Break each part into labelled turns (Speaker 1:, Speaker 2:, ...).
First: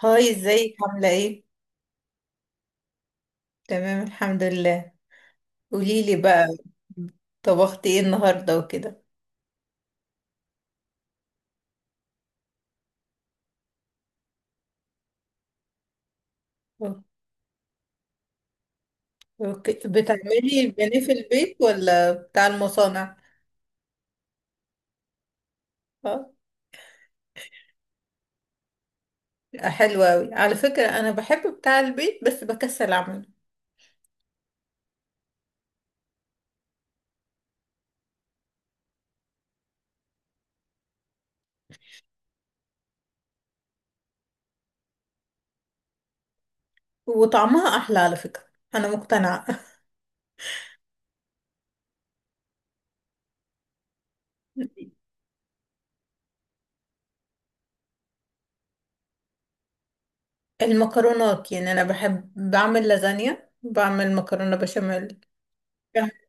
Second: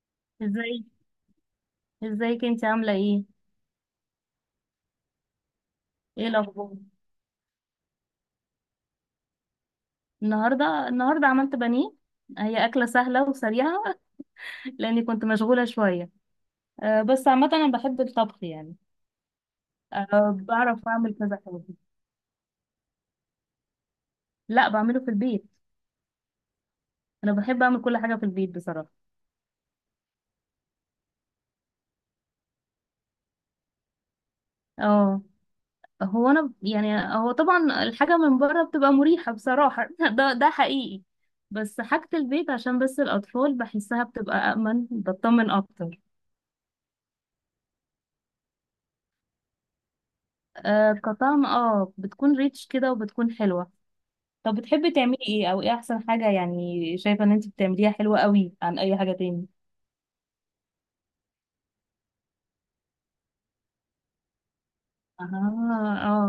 Speaker 1: هاي، ازيك؟
Speaker 2: ازاي؟
Speaker 1: عاملة ايه؟
Speaker 2: ازيك انت عامله ايه؟
Speaker 1: تمام، الحمد لله. قوليلي
Speaker 2: ايه
Speaker 1: بقى،
Speaker 2: الاخبار؟
Speaker 1: طبختي ايه النهاردة وكده؟
Speaker 2: النهارده عملت بانيه. هي اكله سهله وسريعه. لاني كنت مشغوله شويه.
Speaker 1: أو-
Speaker 2: أه، بس عامه انا بحب الطبخ يعني.
Speaker 1: اوكي،
Speaker 2: أه،
Speaker 1: بتعملي
Speaker 2: بعرف
Speaker 1: البانيه في
Speaker 2: اعمل كذا
Speaker 1: البيت
Speaker 2: حاجه.
Speaker 1: ولا بتاع المصانع؟
Speaker 2: لا، بعمله في البيت.
Speaker 1: اه.
Speaker 2: انا بحب اعمل كل حاجه في البيت بصراحه.
Speaker 1: حلوة اوي على فكرة، انا بحب بتاع البيت بس بكسل اعمله.
Speaker 2: اه. هو انا يعني هو طبعا الحاجه من بره بتبقى مريحه بصراحه. ده حقيقي. بس حاجه البيت، عشان بس الاطفال بحسها بتبقى امن، بطمن اكتر.
Speaker 1: وطعمها احلى على فكرة، انا مقتنعة.
Speaker 2: آه، كطعم اه بتكون ريتش كده وبتكون حلوة. طب بتحبي تعملي ايه، او ايه احسن حاجة يعني شايفة ان انت بتعمليها حلوة قوي عن اي حاجة تاني؟
Speaker 1: المكرونات، انا بحب بعمل لازانيا، بعمل مكرونة بشاميل.
Speaker 2: اه. اه.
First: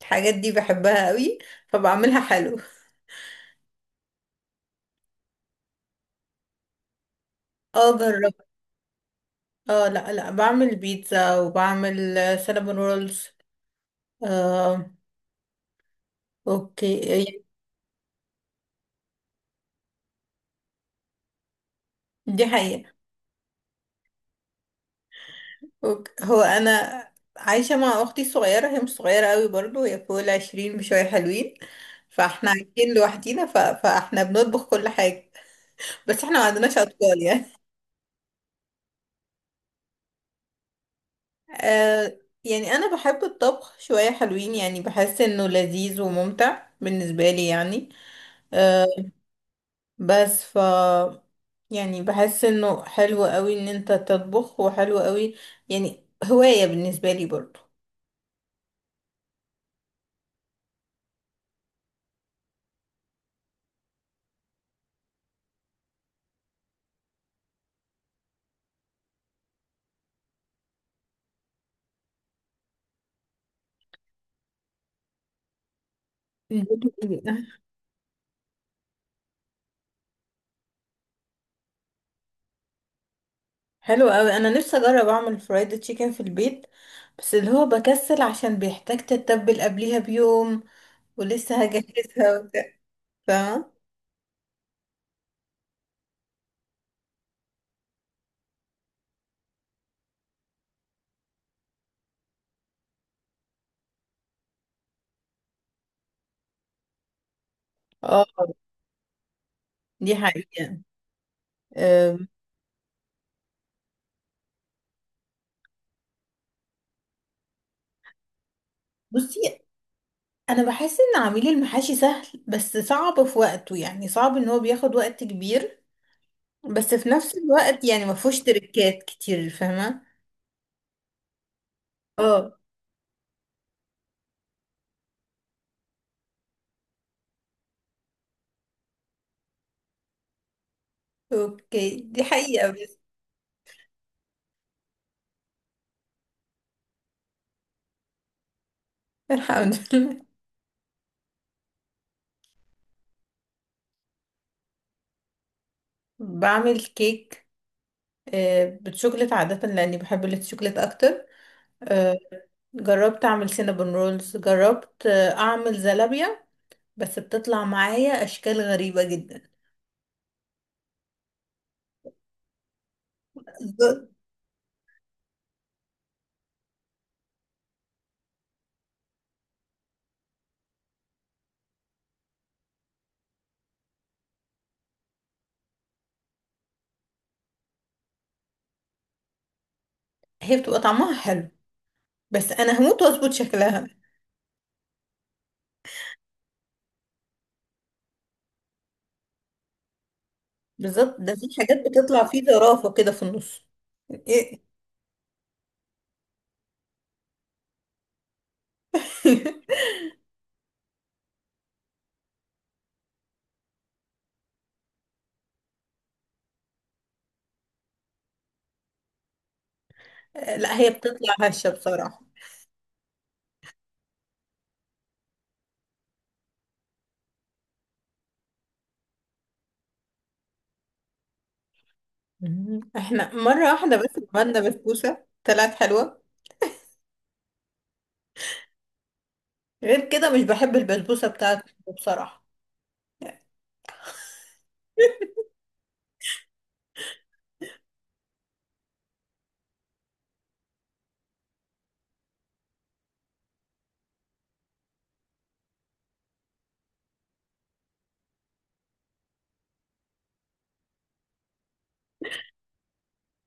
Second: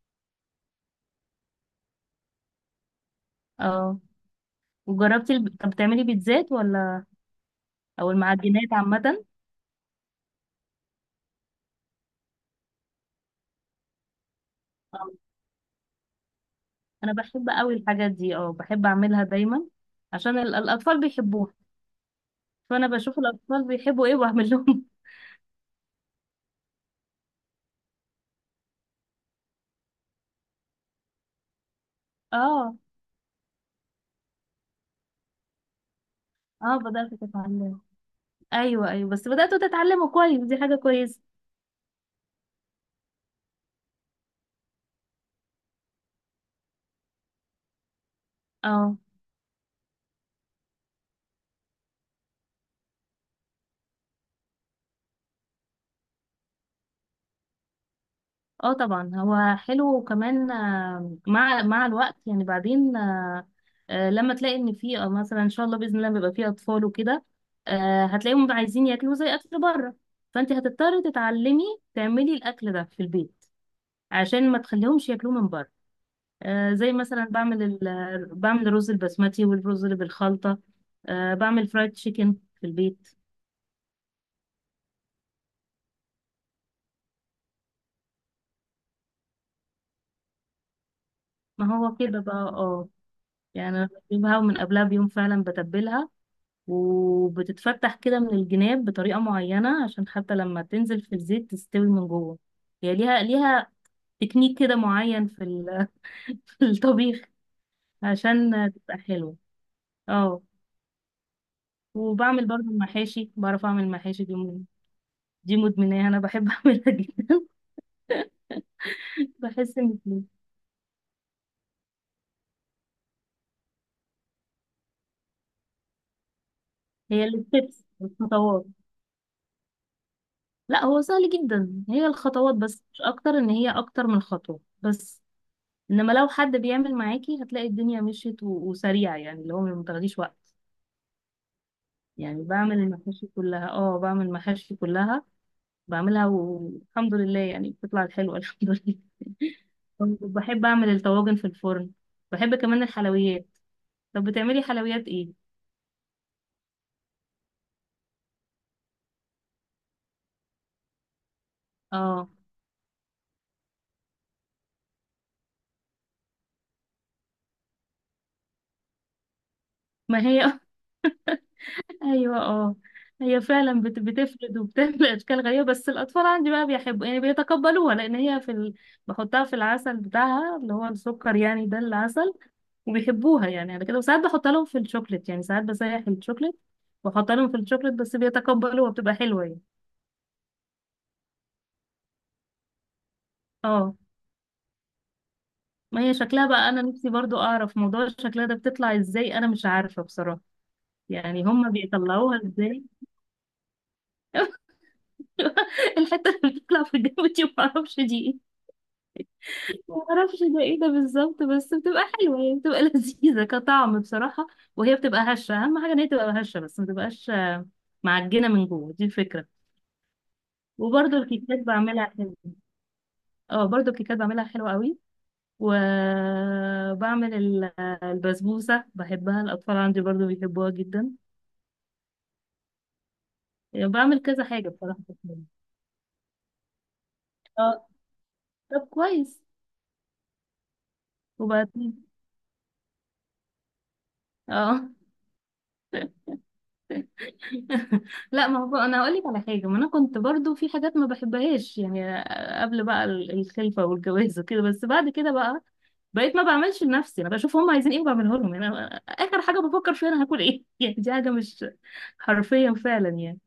Speaker 1: الحاجات دي بحبها قوي فبعملها حلو.
Speaker 2: اه. وجربتي طب بتعملي بيتزات ولا
Speaker 1: اه
Speaker 2: او
Speaker 1: جربت.
Speaker 2: المعجنات عامة؟
Speaker 1: اه، لا لا، بعمل بيتزا وبعمل سينابون رولز. آه.
Speaker 2: آه. انا
Speaker 1: اوكي،
Speaker 2: بحب قوي الحاجات دي، اه بحب اعملها دايما. عشان الاطفال بيحبوها.
Speaker 1: دي
Speaker 2: فانا
Speaker 1: حقيقة.
Speaker 2: بشوف الاطفال بيحبوا ايه واعمل لهم.
Speaker 1: أوكي. هو انا عايشة مع اختي الصغيرة، هي مش صغيرة قوي برضو، هي فوق العشرين بشوية حلوين. فاحنا
Speaker 2: اه.
Speaker 1: عايشين لوحدينا فاحنا بنطبخ كل حاجة. بس احنا ما
Speaker 2: اه،
Speaker 1: عندناش
Speaker 2: بدأت
Speaker 1: اطفال يعني.
Speaker 2: اتعلم. ايوه، ايوه بس بدأتوا تتعلموا كويس، دي حاجة كويسة.
Speaker 1: آه، انا بحب الطبخ شوية حلوين، يعني بحس انه لذيذ وممتع بالنسبة لي يعني. آه،
Speaker 2: اه.
Speaker 1: بس ف يعني بحس انه حلو قوي ان انت تطبخ، وحلو قوي، يعني هواية بالنسبة لي برضو.
Speaker 2: اه، طبعا هو حلو، وكمان مع الوقت يعني. بعدين لما تلاقي ان في مثلا ان شاء الله باذن الله بيبقى في اطفال وكده. هتلاقيهم عايزين ياكلوا زي اكل بره. فانت هتضطري تتعلمي تعملي الاكل ده في البيت، عشان ما تخليهمش ياكلوه من بره. زي مثلا بعمل بعمل الرز البسمتي والرز اللي بالخلطه. بعمل فرايد تشيكن في البيت.
Speaker 1: حلو قوي، انا نفسي اجرب اعمل فرايد تشيكن في البيت. بس اللي هو بكسل عشان بيحتاج تتبل قبليها بيوم، ولسه
Speaker 2: ما هو كده بقى،
Speaker 1: هجهزها وبتاع.
Speaker 2: اه. يعني
Speaker 1: فاهمة.
Speaker 2: أنا بجيبها من قبلها بيوم فعلا، بتبلها وبتتفتح كده من الجناب بطريقة معينة عشان حتى لما تنزل في الزيت تستوي من جوه. هي ليها تكنيك كده معين في في الطبيخ،
Speaker 1: اه،
Speaker 2: عشان تبقى حلوة.
Speaker 1: دي
Speaker 2: اه.
Speaker 1: حقيقة. أم،
Speaker 2: وبعمل برضو المحاشي، بعرف اعمل المحاشي دي. دي مدمناها، انا بحب اعملها جدا.
Speaker 1: بصي،
Speaker 2: بحس ان
Speaker 1: انا بحس ان عميل المحاشي سهل بس صعب في وقته، يعني صعب ان هو بياخد وقت كبير، بس في
Speaker 2: هي
Speaker 1: نفس الوقت
Speaker 2: الستبس،
Speaker 1: يعني ما فيهوش
Speaker 2: الخطوات.
Speaker 1: تركات كتير، فاهمة.
Speaker 2: لا، هو سهل جدا، هي
Speaker 1: اه،
Speaker 2: الخطوات بس مش اكتر ان هي اكتر من خطوة بس. انما لو حد بيعمل معاكي هتلاقي الدنيا مشيت وسريعه، يعني اللي هو ما بتاخديش وقت.
Speaker 1: اوكي، دي
Speaker 2: يعني
Speaker 1: حقيقة
Speaker 2: بعمل
Speaker 1: بس.
Speaker 2: المحاشي كلها، اه بعمل المحاشي كلها، بعملها والحمد لله يعني بتطلع حلوه. الحمد
Speaker 1: الحمد
Speaker 2: لله.
Speaker 1: لله.
Speaker 2: بحب اعمل الطواجن في الفرن، بحب كمان الحلويات. طب بتعملي حلويات ايه؟
Speaker 1: بعمل كيك، آه، بالشوكولاتة عادة لأني بحب الشوكولاتة أكتر. آه،
Speaker 2: اه.
Speaker 1: جربت أعمل سينابون رولز، جربت آه، أعمل زلابية، بس بتطلع معايا أشكال غريبة جدا.
Speaker 2: ما هي ايوه، اه، هي فعلا
Speaker 1: بالظبط.
Speaker 2: بتفرد وبتعمل اشكال غريبه، بس الاطفال عندي بقى بيحبوا يعني، بيتقبلوها لان هي في بحطها في العسل بتاعها اللي هو السكر يعني، ده العسل، وبيحبوها يعني على كده. وساعات بحط لهم في الشوكليت، يعني ساعات بسيح الشوكليت واحط لهم في الشوكليت، بس بيتقبلوا وبتبقى حلوة يعني.
Speaker 1: هي بتبقى طعمها حلو، بس أنا هموت وأظبط شكلها.
Speaker 2: اه. ما هي شكلها بقى، انا نفسي برضو اعرف موضوع شكلها ده بتطلع ازاي، انا مش عارفة بصراحة.
Speaker 1: بالظبط، ده
Speaker 2: يعني
Speaker 1: في
Speaker 2: هما
Speaker 1: حاجات بتطلع
Speaker 2: بيطلعوها
Speaker 1: فيه
Speaker 2: ازاي؟
Speaker 1: زرافة كده في النص. إيه؟
Speaker 2: الحتة اللي بتطلع في الجو دي معرفش دي ايه، معرفش ده ايه ده بالظبط. بس بتبقى حلوة يعني، بتبقى لذيذة كطعم بصراحة. وهي بتبقى هشة، اهم حاجة ان هي تبقى هشة بس ما تبقاش معجنة من جوه، دي الفكرة.
Speaker 1: لا، هي
Speaker 2: وبرضو
Speaker 1: بتطلع
Speaker 2: الكيكات
Speaker 1: هشة
Speaker 2: بعملها
Speaker 1: بصراحة.
Speaker 2: حلو، اه برضو الكيكات بعملها حلوة قوي. وبعمل البسبوسة، بحبها الأطفال عندي برضو بيحبوها جدا.
Speaker 1: مم. احنا مرة
Speaker 2: يعني
Speaker 1: واحدة بس
Speaker 2: بعمل كذا
Speaker 1: عملنا
Speaker 2: حاجة بصراحة في
Speaker 1: بسبوسة
Speaker 2: البيت.
Speaker 1: طلعت حلوة.
Speaker 2: اه. طب كويس.
Speaker 1: غير كده مش بحب البسبوسة بتاعته
Speaker 2: وبعدين،
Speaker 1: بصراحة.
Speaker 2: اه، لا ما هو انا هقول لك على حاجه، ما انا كنت برضو في حاجات ما بحبهاش يعني قبل بقى الخلفه والجواز وكده. بس بعد كده بقى، بقيت ما بعملش لنفسي، انا بشوف هم عايزين ايه وبعمله لهم يعني. أنا اخر حاجه بفكر فيها انا هاكل ايه، يعني دي حاجه، مش حرفيا فعلا يعني،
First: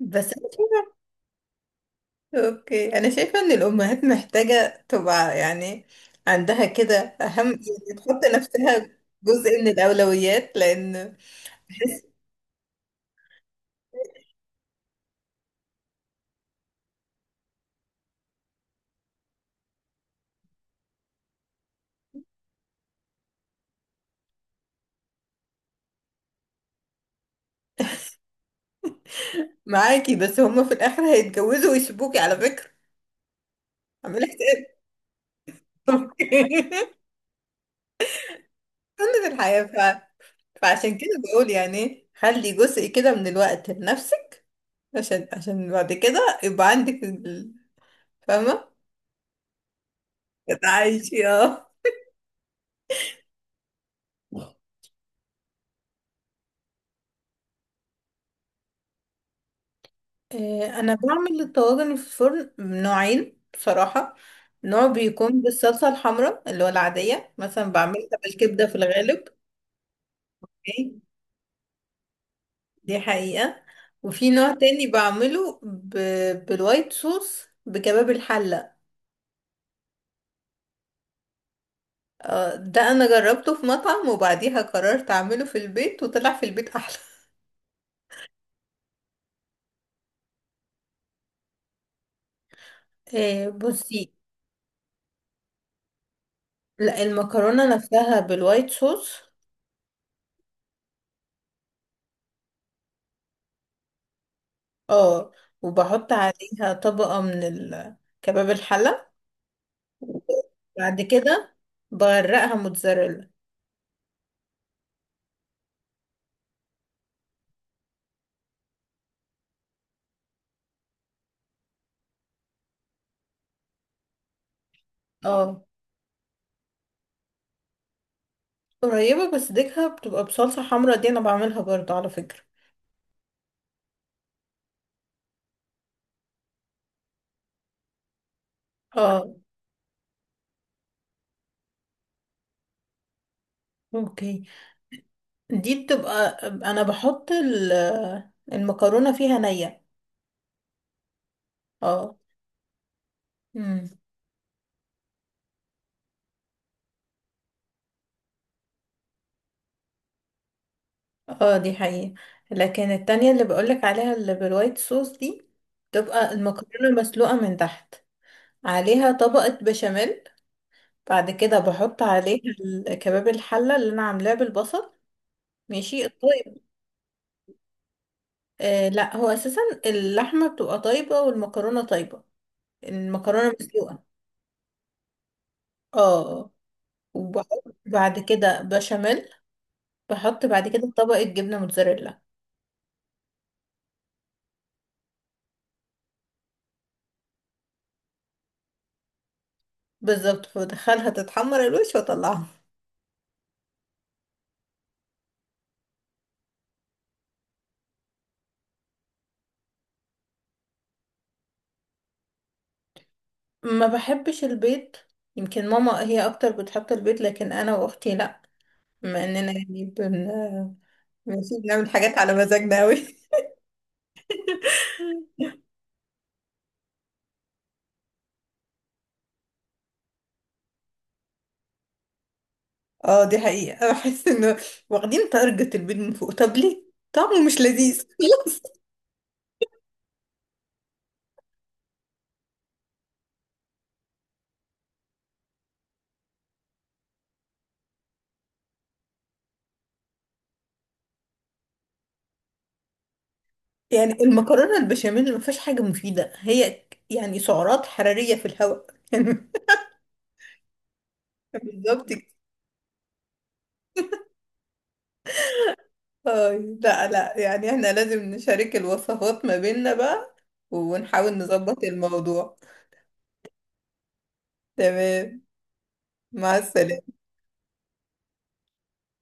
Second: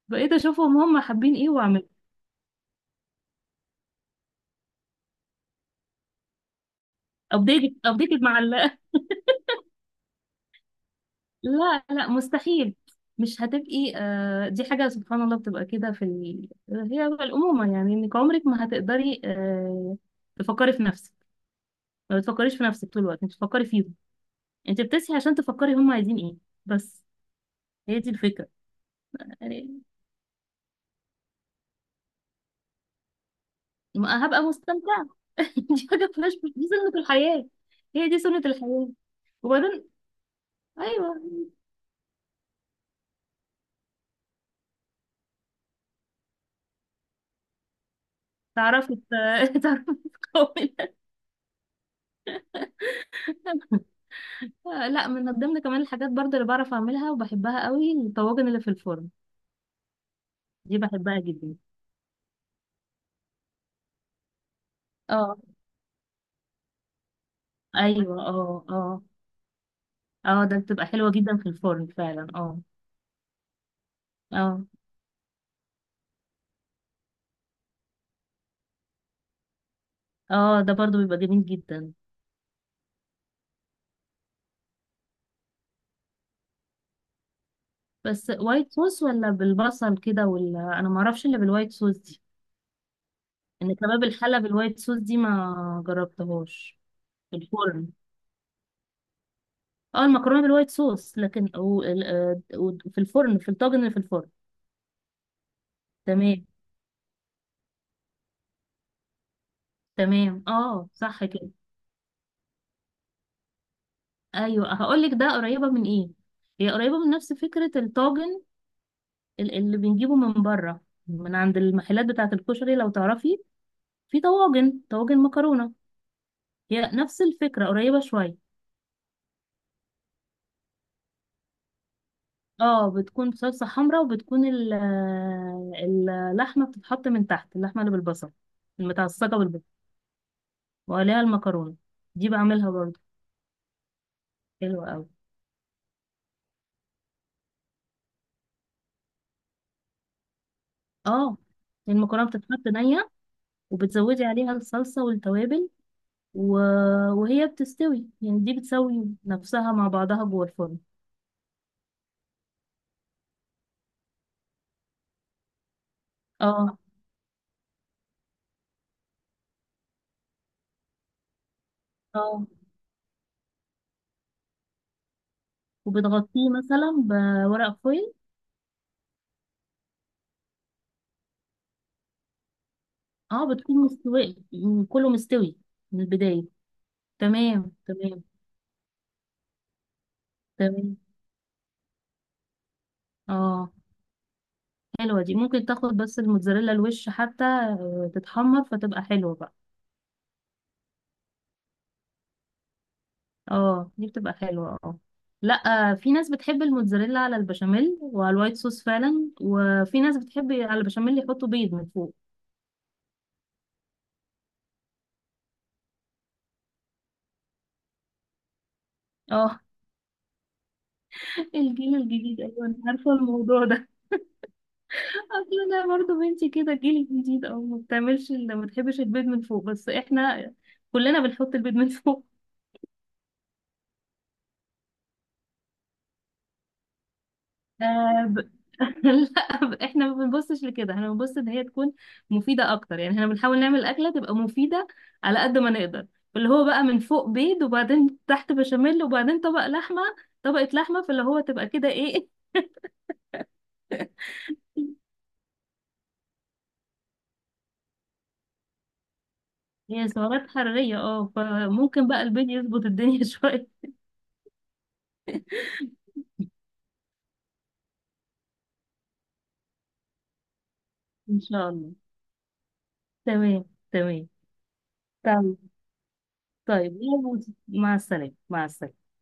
Speaker 1: بس
Speaker 2: بقيت
Speaker 1: أنا
Speaker 2: اشوفهم
Speaker 1: شايفة-
Speaker 2: هم حابين ايه.
Speaker 1: اوكي، انا شايفة ان الامهات محتاجة تبقى، يعني عندها كده اهم،
Speaker 2: ابديتد
Speaker 1: يعني
Speaker 2: ابديتد
Speaker 1: تحط
Speaker 2: مع
Speaker 1: نفسها جزء من الاولويات، لان
Speaker 2: لا، لا، مستحيل، مش هتبقي دي حاجة سبحان الله بتبقى كده في هي بقى الأمومة، يعني انك عمرك ما هتقدري تفكري في نفسك. ما بتفكريش في نفسك طول الوقت، انت بتفكري فيهم، انت بتصحي عشان تفكري هم عايزين ايه. بس هي دي الفكرة يعني.
Speaker 1: معاكي، بس هما في الاخر هيتجوزوا ويسيبوكي على فكرة، عاملة
Speaker 2: ما هبقى
Speaker 1: حساب.
Speaker 2: مستمتعة؟ دي حاجة فلاش، دي سنة الحياة، هي دي سنة الحياة.
Speaker 1: سنة الحياة
Speaker 2: وبعدين،
Speaker 1: فعشان كده
Speaker 2: ايوه،
Speaker 1: بقول يعني خلي جزء كده من الوقت لنفسك، عشان بعد كده يبقى عندك فاهمة.
Speaker 2: تعرفي تعرفي تقاومي.
Speaker 1: تعيشي اه.
Speaker 2: لا، من ضمن كمان الحاجات برضه اللي بعرف اعملها وبحبها قوي، الطواجن اللي في الفرن،
Speaker 1: آه،
Speaker 2: دي
Speaker 1: انا
Speaker 2: بحبها
Speaker 1: بعمل
Speaker 2: جدا.
Speaker 1: الطواجن في الفرن نوعين بصراحة. نوع
Speaker 2: اه.
Speaker 1: بيكون بالصلصة الحمراء اللي هو العادية، مثلا بعملها
Speaker 2: ايوه. اه.
Speaker 1: بالكبدة في
Speaker 2: اه.
Speaker 1: الغالب.
Speaker 2: اه ده بتبقى
Speaker 1: أوكي؟
Speaker 2: حلوة جدا في الفرن فعلا، اه.
Speaker 1: دي حقيقة. وفي نوع
Speaker 2: اه.
Speaker 1: تاني بعمله بالوايت صوص بكباب الحلة.
Speaker 2: اه ده برضه بيبقى جميل جدا.
Speaker 1: آه، ده انا جربته في مطعم، وبعديها قررت اعمله في البيت وطلع في البيت احلى.
Speaker 2: بس وايت صوص، ولا بالبصل كده؟ ولا انا ما اعرفش الا بالوايت صوص دي.
Speaker 1: آه،
Speaker 2: ان كباب
Speaker 1: بصي،
Speaker 2: الحلة بالوايت صوص دي ما جربتهاش.
Speaker 1: لا،
Speaker 2: في
Speaker 1: المكرونة
Speaker 2: الفرن؟
Speaker 1: نفسها بالوايت صوص.
Speaker 2: اه المكرونة بالوايت صوص. لكن وفي الفرن، في الطاجن اللي في الفرن.
Speaker 1: اه، وبحط
Speaker 2: تمام،
Speaker 1: عليها طبقة من كباب الحلة،
Speaker 2: تمام. اه
Speaker 1: وبعد
Speaker 2: صح كده.
Speaker 1: كده بغرقها موتزاريلا.
Speaker 2: ايوه، هقول لك ده قريبه من ايه. هي قريبه من نفس فكره الطاجن اللي بنجيبه من بره من عند المحلات بتاعه الكشري، لو تعرفي، في طواجن طواجن
Speaker 1: اه،
Speaker 2: مكرونه. هي نفس الفكره، قريبه شويه.
Speaker 1: قريبة، بس ديكها بتبقى بصلصة حمرا، دي انا بعملها برضو على فكرة.
Speaker 2: اه بتكون صلصه حمراء، وبتكون اللحمه بتتحط من تحت، اللحمه اللي بالبصل،
Speaker 1: اه،
Speaker 2: المتعصجه بالبصل، وعليها المكرونه. دي بعملها برضه،
Speaker 1: اوكي.
Speaker 2: حلوه قوي.
Speaker 1: دي بتبقى انا بحط المكرونة فيها نية.
Speaker 2: اه.
Speaker 1: اه.
Speaker 2: المكرونه بتتحط نيه،
Speaker 1: امم.
Speaker 2: وبتزودي عليها الصلصه والتوابل و... وهي بتستوي يعني، دي بتسوي نفسها مع بعضها جوه الفرن.
Speaker 1: اه، دي حقيقة. لكن التانية اللي بقولك عليها اللي بالوايت صوص دي، بتبقى
Speaker 2: اه.
Speaker 1: المكرونة مسلوقة من تحت، عليها طبقة بشاميل، بعد كده بحط عليها
Speaker 2: اه.
Speaker 1: كباب الحلة اللي انا عاملاه بالبصل. ماشي
Speaker 2: وبتغطيه
Speaker 1: الطيب.
Speaker 2: مثلا بورق فويل.
Speaker 1: آه لا، هو اساسا اللحمة بتبقى طيبة والمكرونة طيبة،
Speaker 2: اه
Speaker 1: المكرونة
Speaker 2: بتكون
Speaker 1: مسلوقة.
Speaker 2: مستوي، يعني كله مستوي من البداية.
Speaker 1: اه، وبحط
Speaker 2: تمام،
Speaker 1: بعد
Speaker 2: تمام،
Speaker 1: كده بشاميل، بحط بعد كده
Speaker 2: تمام،
Speaker 1: طبقة جبنة موتزاريلا.
Speaker 2: اه. حلوة دي، ممكن تاخد بس الموتزاريلا الوش حتى تتحمر فتبقى حلوة بقى.
Speaker 1: بالظبط، فبدخلها تتحمر الوش واطلعها.
Speaker 2: اه دي بتبقى حلوة، اه. لا، في ناس بتحب الموتزاريلا على البشاميل وعلى الوايت صوص فعلا، وفي ناس بتحب على البشاميل يحطوا بيض من فوق.
Speaker 1: ما بحبش البيض، يمكن ماما هي اكتر بتحط البيض لكن انا واختي لا. بما اننا
Speaker 2: اه،
Speaker 1: يعني بن ماشي، بنعمل
Speaker 2: الجيل
Speaker 1: حاجات على
Speaker 2: الجديد، ايوه انا
Speaker 1: مزاجنا اوي.
Speaker 2: عارفه الموضوع ده. اصل انا برضه بنتي كده، الجيل الجديد، او ما بتعملش، اللي ما بتحبش البيض من فوق. بس احنا كلنا بنحط البيض من فوق.
Speaker 1: اه، دي حقيقة. بحس انه واخدين تارجت البيض من فوق، طب ليه؟ طعمه مش لذيذ.
Speaker 2: آه ب...
Speaker 1: خلاص.
Speaker 2: لا، احنا ما بنبصش لكده، احنا بنبص ان هي تكون مفيده اكتر. يعني احنا بنحاول نعمل اكله تبقى مفيده على قد ما نقدر. اللي هو بقى، من فوق بيض، وبعدين تحت بشاميل، وبعدين طبق لحمه، طبقه لحمه، فاللي هو تبقى كده ايه؟
Speaker 1: يعني المكرونة البشاميل ما فيهاش حاجة مفيدة، هي يعني سعرات حرارية في الهواء يعني.
Speaker 2: هي سعرات حراريه، اه،
Speaker 1: بالظبط
Speaker 2: فممكن
Speaker 1: كده.
Speaker 2: بقى البيض يظبط الدنيا شويه.
Speaker 1: اه لا لا، يعني احنا لازم نشارك الوصفات ما بيننا بقى، ونحاول
Speaker 2: ان شاء
Speaker 1: نظبط
Speaker 2: الله.
Speaker 1: الموضوع.
Speaker 2: تمام. تمام.
Speaker 1: تمام.
Speaker 2: طيب.
Speaker 1: مع
Speaker 2: طيب،
Speaker 1: السلامة.
Speaker 2: يلا. مع السلامة، مع السلامة.